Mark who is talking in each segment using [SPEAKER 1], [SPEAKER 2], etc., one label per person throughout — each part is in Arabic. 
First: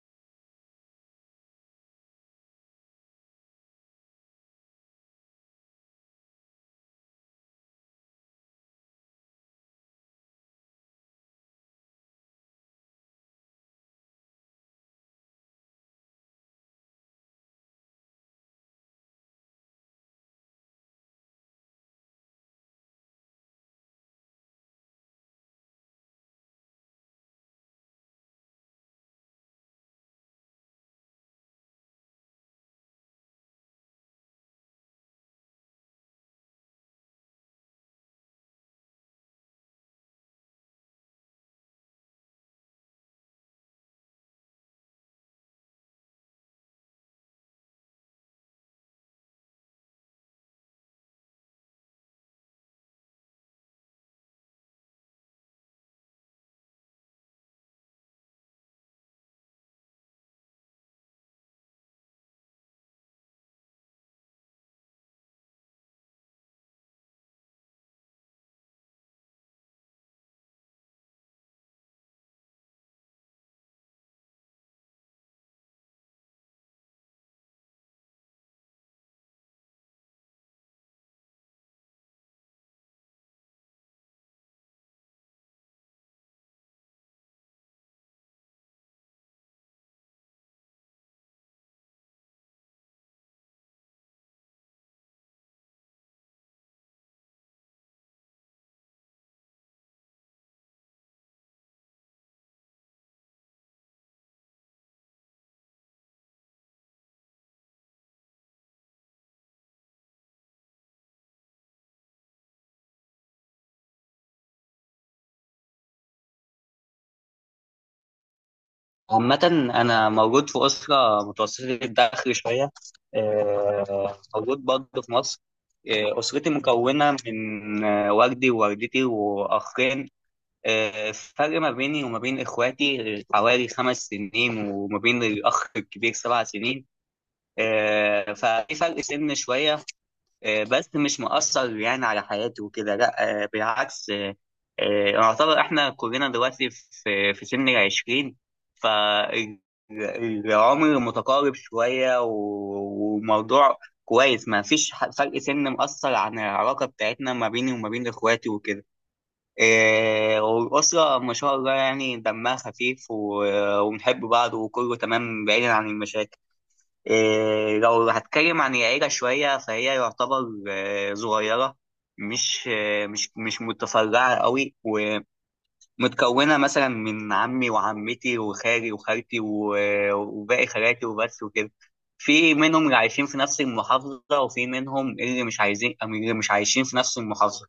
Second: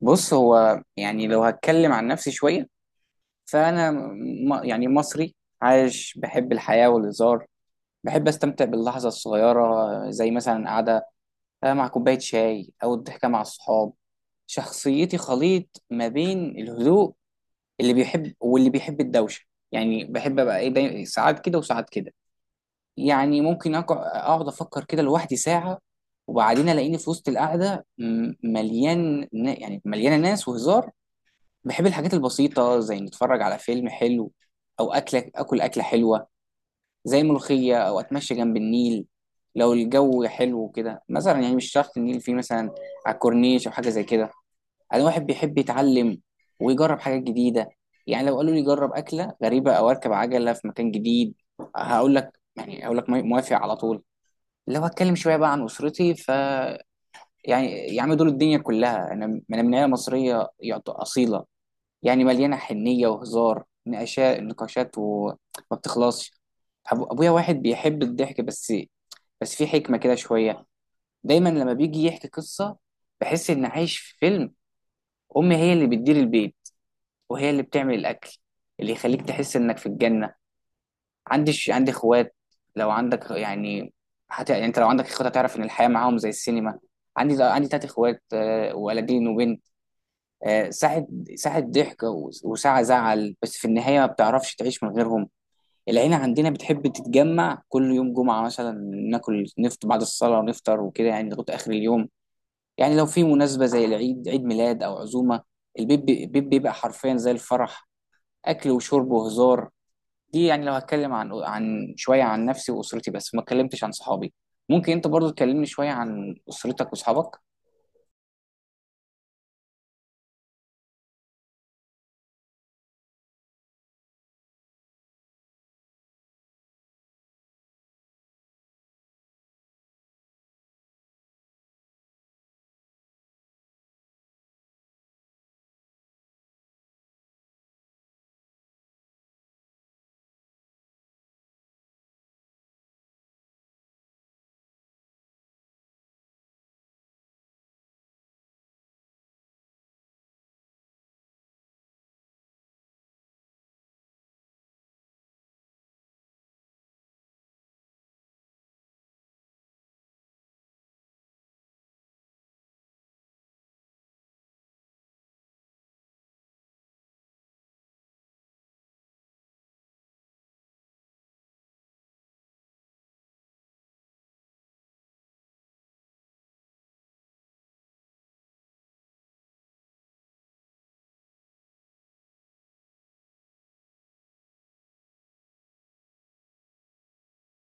[SPEAKER 1] بص، هو يعني لو هتكلم عن نفسي شوية، فأنا يعني مصري عايش، بحب الحياة والهزار. بحب أستمتع باللحظة الصغيرة، زي مثلا قعدة مع كوباية شاي أو الضحكة مع الصحاب. شخصيتي خليط ما بين الهدوء اللي بيحب، واللي بيحب الدوشة. يعني بحب أبقى إيه، دايما ساعات كده وساعات كده. يعني ممكن أقعد أفكر كده لوحدي ساعة، وبعدين ألاقيني في وسط القعدة يعني مليانة ناس وهزار. بحب الحاجات البسيطة، زي نتفرج على فيلم حلو، أو أكلة حلوة زي ملوخية، أو أتمشى جنب النيل لو الجو حلو كده مثلا. يعني مش شرط النيل، فيه مثلا على الكورنيش أو حاجة زي كده. أنا واحد بيحب يتعلم ويجرب حاجات جديدة. يعني لو قالوا لي جرب أكلة غريبة أو أركب عجلة في مكان جديد، هقول لك موافق على طول. لو هتكلم شوية بقى عن أسرتي، ف يعني يا عم دول الدنيا كلها. أنا من عيلة مصرية أصيلة. يعني مليانه حنيه وهزار، نقاشات وما بتخلصش. ابويا واحد بيحب الضحك، بس في حكمه كده شويه. دايما لما بيجي يحكي قصه بحس ان عايش في فيلم. امي هي اللي بتدير البيت، وهي اللي بتعمل الاكل اللي يخليك تحس انك في الجنه. عندي اخوات. لو عندك يعني، حتى يعني انت لو عندك اخوات هتعرف ان الحياه معاهم زي السينما. عندي تلات اخوات، آه، ولدين وبنت. آه، ساعة ساعة ضحك وساعة زعل، بس في النهاية ما بتعرفش تعيش من غيرهم. العيلة عندنا بتحب تتجمع كل يوم جمعة مثلا، ناكل نفطر بعد الصلاة، ونفطر وكده يعني لغاية آخر اليوم. يعني لو في مناسبة زي العيد، عيد ميلاد أو عزومة، البيت بيبقى حرفيا زي الفرح، أكل وشرب وهزار. دي يعني لو هتكلم عن شوية عن نفسي وأسرتي، بس ما اتكلمتش عن صحابي. ممكن أنت برضو تكلمني شوية عن أسرتك وأصحابك؟
[SPEAKER 2] عامة، أنا موجود في أسرة متوسطة الدخل شوية. موجود برضه في مصر. أسرتي مكونة من والدي ووالدتي وأخين. الفرق ما بيني وما بين إخواتي حوالي 5 سنين، وما بين الأخ الكبير 7 سنين. ففي فرق سن شوية، بس مش مؤثر يعني على حياته وكده، لا. بالعكس، يعتبر احنا كلنا دلوقتي في سن العشرين. فالعمر متقارب شوية وموضوع كويس، ما فيش فرق سن مؤثر عن العلاقة بتاعتنا ما بيني وما بين اخواتي وكده. والأسرة ما شاء الله يعني دمها خفيف وبنحب بعض، وكله تمام بعيدا عن المشاكل. إيه، لو هتكلم عن العيلة شوية فهي يعتبر صغيرة، مش مش متفرعة قوي. ومتكونة مثلا من عمي وعمتي وخالي وخالتي وباقي خالاتي وبس وكده. في منهم اللي عايشين في نفس المحافظة، وفي منهم اللي مش عايزين اللي مش عايشين في نفس المحافظة.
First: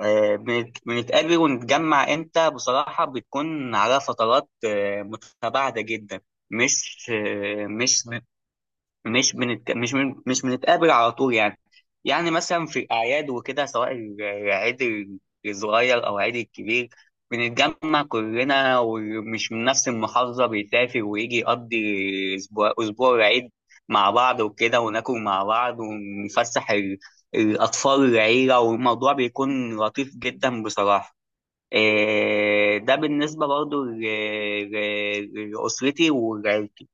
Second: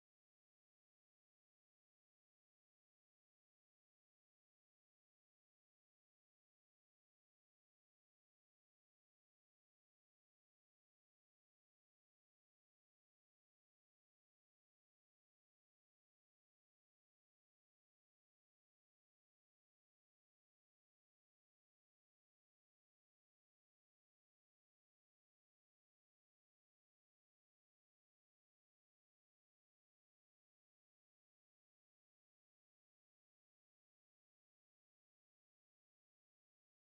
[SPEAKER 2] بنتقابل ونتجمع امتى؟ بصراحة بتكون على فترات متباعدة جدا. مش آه، مش مش بنت... مش من... مش بنتقابل على طول يعني. يعني مثلا في الأعياد وكده، سواء العيد الصغير أو العيد الكبير، بنتجمع كلنا، ومش من نفس المحافظة بيسافر ويجي يقضي أسبوع العيد مع بعض وكده، وناكل مع بعض، ونفسح الأطفال العيلة. والموضوع بيكون لطيف جدا بصراحة. إيه، ده بالنسبة برضو لأسرتي وعيلتي.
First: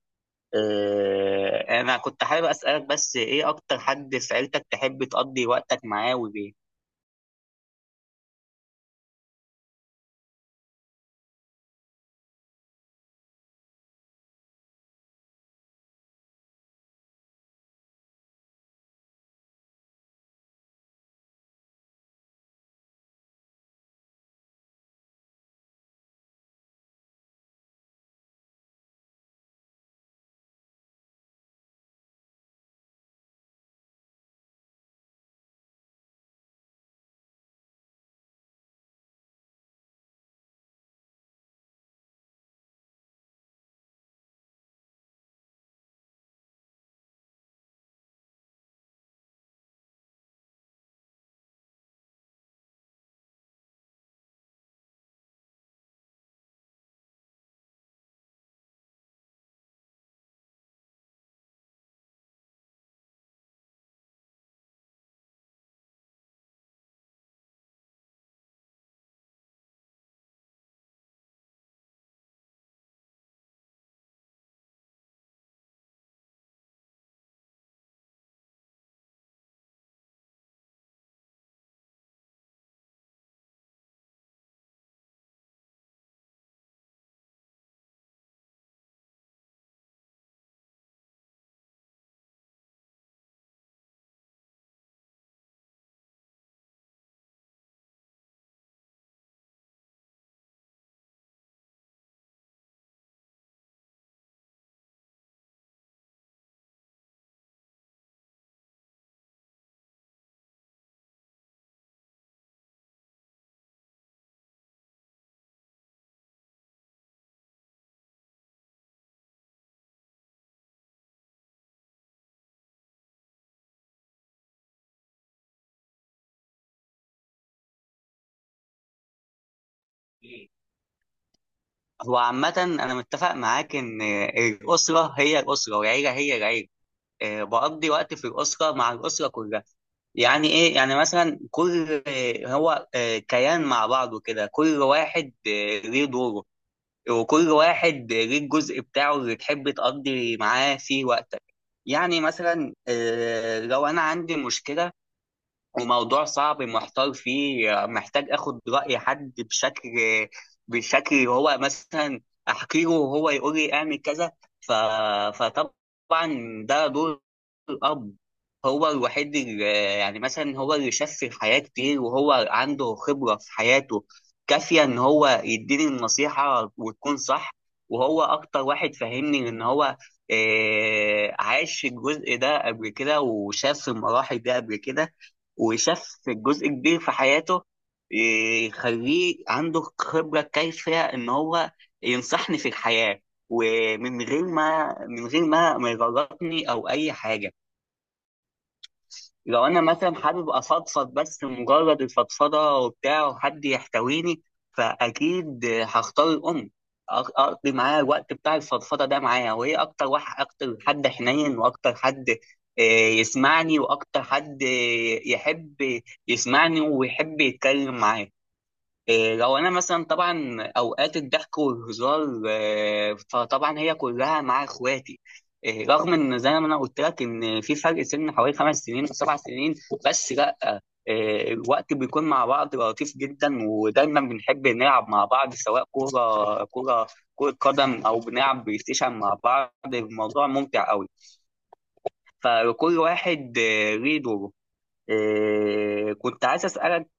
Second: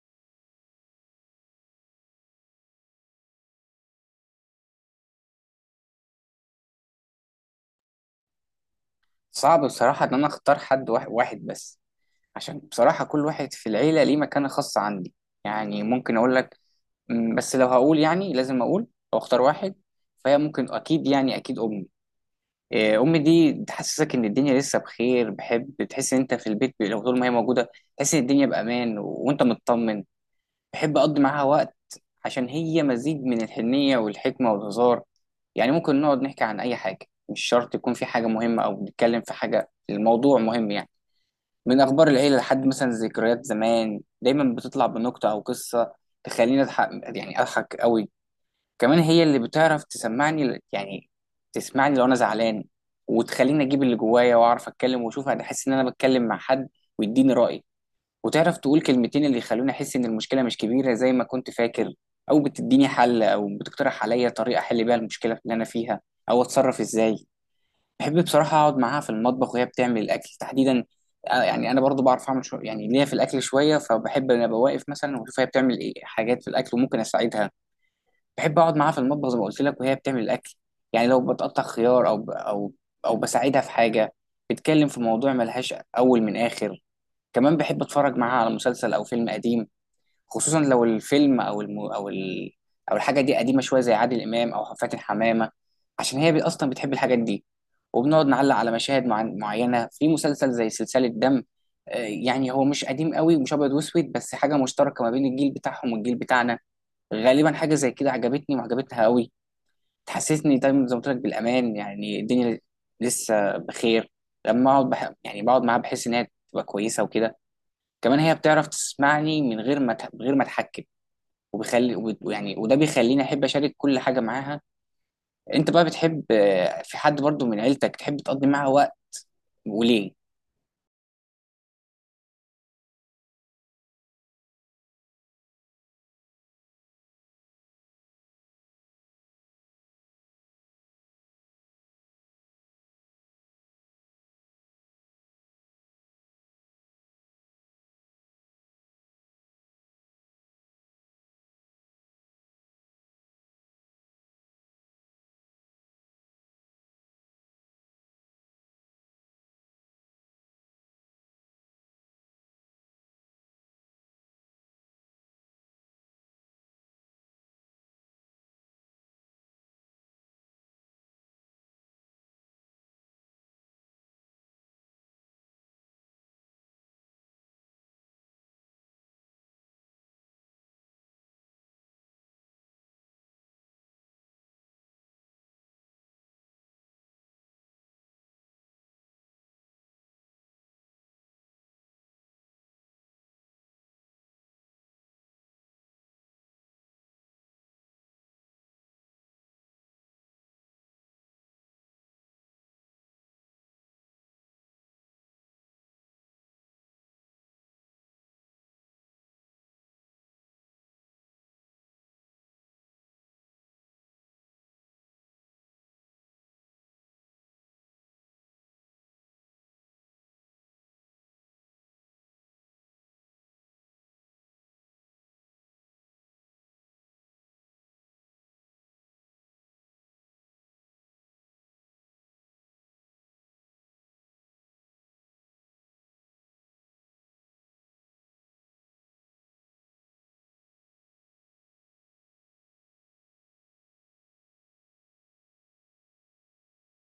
[SPEAKER 2] انا كنت حابب اسالك، بس ايه اكتر حد في عيلتك تحب تقضي وقتك معاه وليه؟
[SPEAKER 1] صعب بصراحة إن أنا أختار حد واحد، واحد بس، عشان بصراحة كل واحد في العيلة ليه مكانة خاصة عندي. يعني ممكن أقول لك، م، بس لو هقول يعني لازم أقول أو أختار واحد، فهي ممكن أكيد، يعني أكيد أمي. إيه، أمي دي تحسسك إن الدنيا لسه بخير. بحب تحس إن أنت في البيت لو طول ما هي موجودة، تحس إن الدنيا بأمان وأنت مطمن. بحب أقضي معاها وقت عشان هي مزيج من الحنية والحكمة والهزار. يعني ممكن نقعد نحكي عن أي حاجة، مش شرط يكون في حاجة مهمة أو بنتكلم في حاجة الموضوع مهم يعني، من اخبار العيله لحد مثلا ذكريات زمان. دايما بتطلع بنكته او قصه تخليني اضحك، يعني اضحك قوي. كمان هي اللي بتعرف تسمعني ل- يعني تسمعني لو انا زعلان، وتخليني اجيب اللي جوايا واعرف اتكلم واشوف، انا احس ان انا بتكلم مع حد، ويديني راي. وتعرف تقول كلمتين اللي يخلوني احس ان المشكله مش كبيره زي ما كنت فاكر، او بتديني حل او بتقترح عليا طريقه احل بيها المشكله اللي انا فيها، او اتصرف ازاي. بحب بصراحة أقعد معاها في المطبخ وهي بتعمل الأكل تحديدا. آه، يعني أنا برضو بعرف أعمل شو يعني ليا في الأكل شوية، فبحب إن أنا أبقى واقف مثلا وأشوف هي بتعمل إيه حاجات في الأكل، وممكن أساعدها. بحب أقعد معاها في المطبخ زي ما قلت لك وهي بتعمل الأكل. يعني لو بتقطع خيار أو ب- أو أو بساعدها في حاجة، بتتكلم في موضوع ملهاش أول من آخر. كمان بحب أتفرج معاها على مسلسل أو فيلم قديم، خصوصا لو الفيلم او الم... او ال... او الحاجه دي قديمه شويه، زي عادل امام او فاتن حمامه. عشان هي اصلا بتحب الحاجات دي. وبنقعد نعلق على مشاهد معينه في مسلسل زي سلسله دم. آه، يعني هو مش قديم قوي ومش ابيض واسود، بس حاجه مشتركه ما بين الجيل بتاعهم والجيل بتاعنا. غالبا حاجه زي كده عجبتني وعجبتها قوي. تحسسني دايما زي ما قلت لك بالامان، يعني الدنيا لسه بخير. لما اقعد بح... يعني بقعد معاها بحس ان هي تبقى كويسه وكده. كمان هي بتعرف تسمعني من غير ما اتحكم. وبيخلي وب- ويعني وده بيخليني احب اشارك كل حاجه معاها. انت بقى بتحب آه، في حد برضو من عيلتك تحب تقضي معاه وقت؟ وليه؟
[SPEAKER 2] هو عامه انا متفق معاك ان، الاسره هي الاسره والعيله هي العيله. بقضي وقت في الاسره مع الاسره كلها. يعني ايه؟ يعني مثلا كل هو كيان مع بعضه كده. كل واحد ليه دوره، وكل واحد ليه الجزء بتاعه اللي تحب تقضي معاه فيه وقتك. يعني مثلا لو انا عندي مشكله وموضوع صعب محتار فيه، محتاج اخد رأي حد بشكل هو مثلا احكي له وهو يقول لي اعمل كذا. ف... فطبعا ده دور الاب. هو الوحيد اللي، يعني مثلا، هو اللي شاف في الحياة كتير، وهو عنده خبرة في حياته كافية ان هو يديني النصيحة وتكون صح. وهو اكتر واحد فاهمني، ان هو عاش الجزء ده قبل كده وشاف المراحل دي قبل كده، وشاف جزء كبير في حياته، يخليه عنده خبرة كافية إن هو ينصحني في الحياة، ومن غير ما يغلطني أو أي حاجة. لو انا مثلا حابب افضفض، بس مجرد الفضفضه وبتاع وحد يحتويني، فاكيد هختار الام. اقضي معاها الوقت بتاع الفضفضه ده معاها، وهي اكتر حد حنين، واكتر حد آه، يسمعني، واكتر حد يحب يسمعني ويحب يتكلم معايا. إيه، لو انا مثلا طبعا اوقات الضحك والهزار، فطبعا هي كلها مع اخواتي. إيه، رغم ان زي ما انا قلت لك ان في فرق سن حوالي 5 سنين او 7 سنين، بس لا. إيه، الوقت بيكون مع بعض لطيف جدا، ودايما بنحب نلعب مع بعض، سواء كوره كوره كرة قدم او بنلعب بلاي ستيشن مع بعض. الموضوع ممتع قوي، فكل واحد ليه دوره. إيه، كنت عايز اسالك،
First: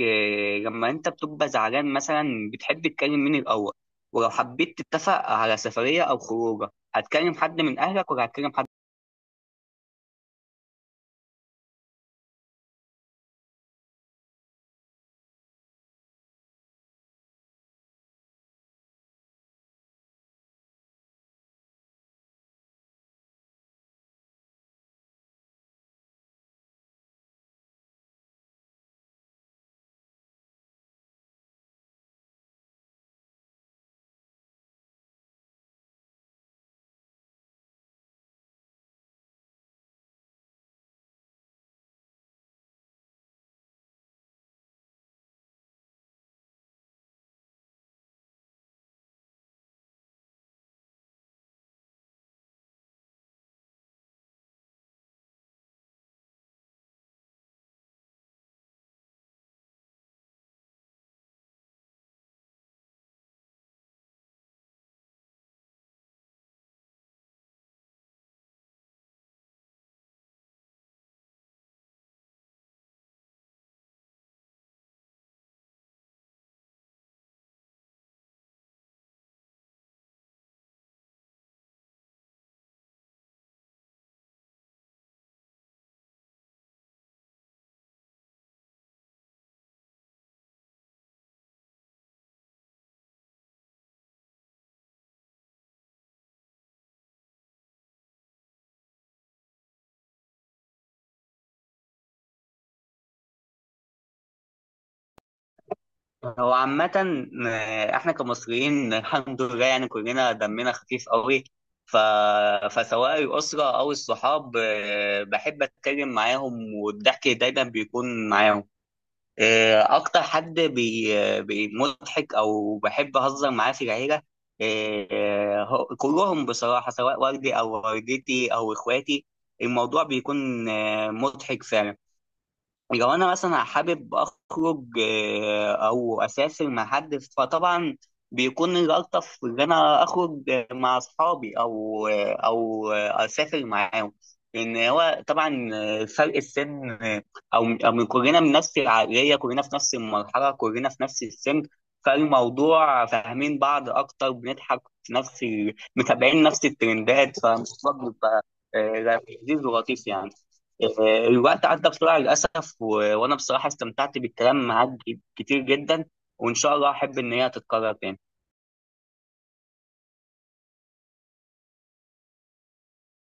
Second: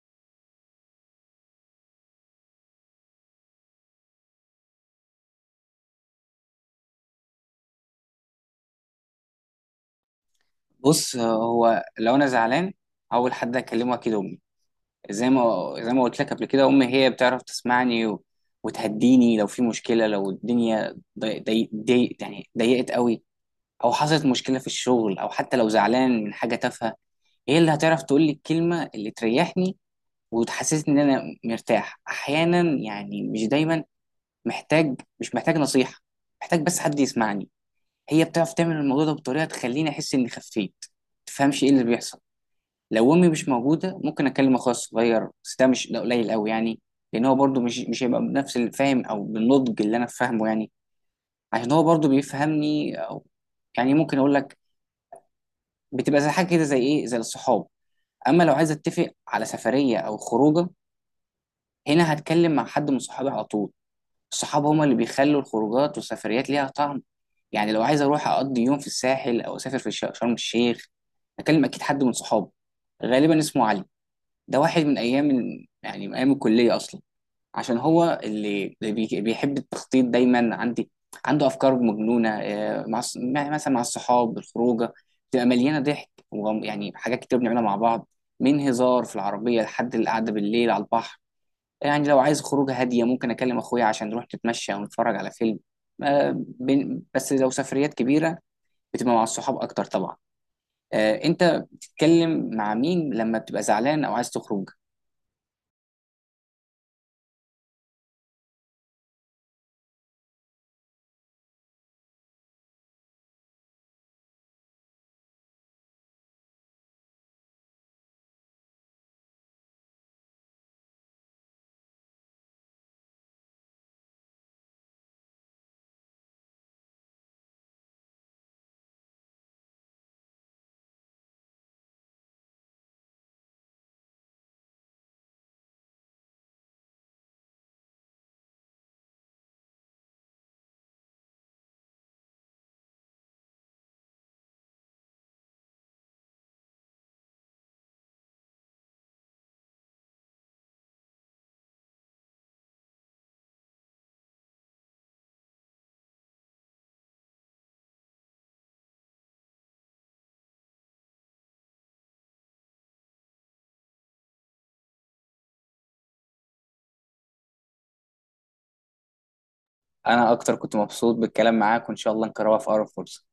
[SPEAKER 2] لما انت بتبقى زعلان مثلا بتحب تكلم مين الاول؟ ولو حبيت تتفق على سفريه او خروجه هتكلم حد من اهلك ولا هتكلم حد؟
[SPEAKER 1] بص، آه، هو لو انا زعلان اول حد اكلمه اكيد امي. زي ما قلت لك قبل كده، امي هي بتعرف تسمعني و... وتهديني لو في مشكله، لو الدنيا يعني ضيقت قوي، او حصلت مشكله في الشغل، او حتى لو زعلان من حاجه تافهه، هي اللي هتعرف تقول لي الكلمه اللي تريحني وتحسسني ان انا مرتاح. احيانا يعني مش دايما مش محتاج نصيحة، محتاج بس حد يسمعني. هي بتعرف تعمل الموضوع ده بطريقة تخليني أحس إني خفيت، تفهمش إيه اللي بيحصل. لو أمي مش موجودة ممكن أكلم أخويا الصغير، بس ده مش ده قليل أوي يعني، لأن هو برضه مش هيبقى بنفس الفهم أو بالنضج اللي أنا فاهمه يعني. عشان هو برضه بيفهمني، أو يعني ممكن أقول لك بتبقى زي حاجة كده، زي إيه، زي الصحاب. أما لو عايز أتفق على سفرية أو خروجة، هنا هتكلم مع حد من صحابي على طول. الصحاب هما اللي بيخلوا الخروجات والسفريات ليها طعم. يعني لو عايز اروح اقضي يوم في الساحل او اسافر في شرم الشيخ، اكلم اكيد حد من صحابي، غالبا اسمه علي. ده واحد من ايام ال- يعني من ايام الكليه اصلا، عشان هو اللي بيحب التخطيط. دايما عندي عنده افكار مجنونه. آه، مع مثلا مع الصحاب الخروجه بتبقى مليانه ضحك، ويعني حاجات كتير بنعملها مع بعض، من هزار في العربيه لحد القعده بالليل على البحر. يعني لو عايز خروجه هاديه ممكن اكلم اخويا عشان نروح نتمشى ونتفرج على فيلم. آه، بس لو سفريات كبيره بتبقى مع الصحاب اكتر طبعا. آه، انت بتتكلم مع مين لما بتبقى زعلان او عايز تخرج؟
[SPEAKER 2] هو عامة، احنا كمصريين الحمد لله يعني كلنا دمنا خفيف قوي. ف... فسواء الأسرة أو الصحاب، بحب أتكلم معاهم والضحك دايما بيكون معاهم. اكتر حد مضحك او بحب اهزر معاه في العيله، كلهم بصراحه، سواء والدي او والدتي او اخواتي. الموضوع بيكون مضحك فعلا. لو انا مثلا حابب اخرج او اسافر مع حد، فطبعا بيكون الالطف ان انا اخرج مع اصحابي او آه، او آه، اسافر معاهم. لان هو طبعا فرق السن، آه، او أو من كلنا من نفس العقليه، كلنا في نفس المرحله، كلنا في نفس السن. فالموضوع فاهمين بعض اكتر، بنضحك في نفس متابعين نفس الترندات، فالموضوع بيبقى لذيذ ولطيف يعني. الوقت عدى بسرعة للأسف، وأنا بصراحة استمتعت بالكلام معاك كتير جدا. وإن شاء الله أحب إن هي تتكرر تاني.
[SPEAKER 1] انا اكتر كنت مبسوط بالكلام معاك، وان شاء الله نكررها في اقرب فرصة.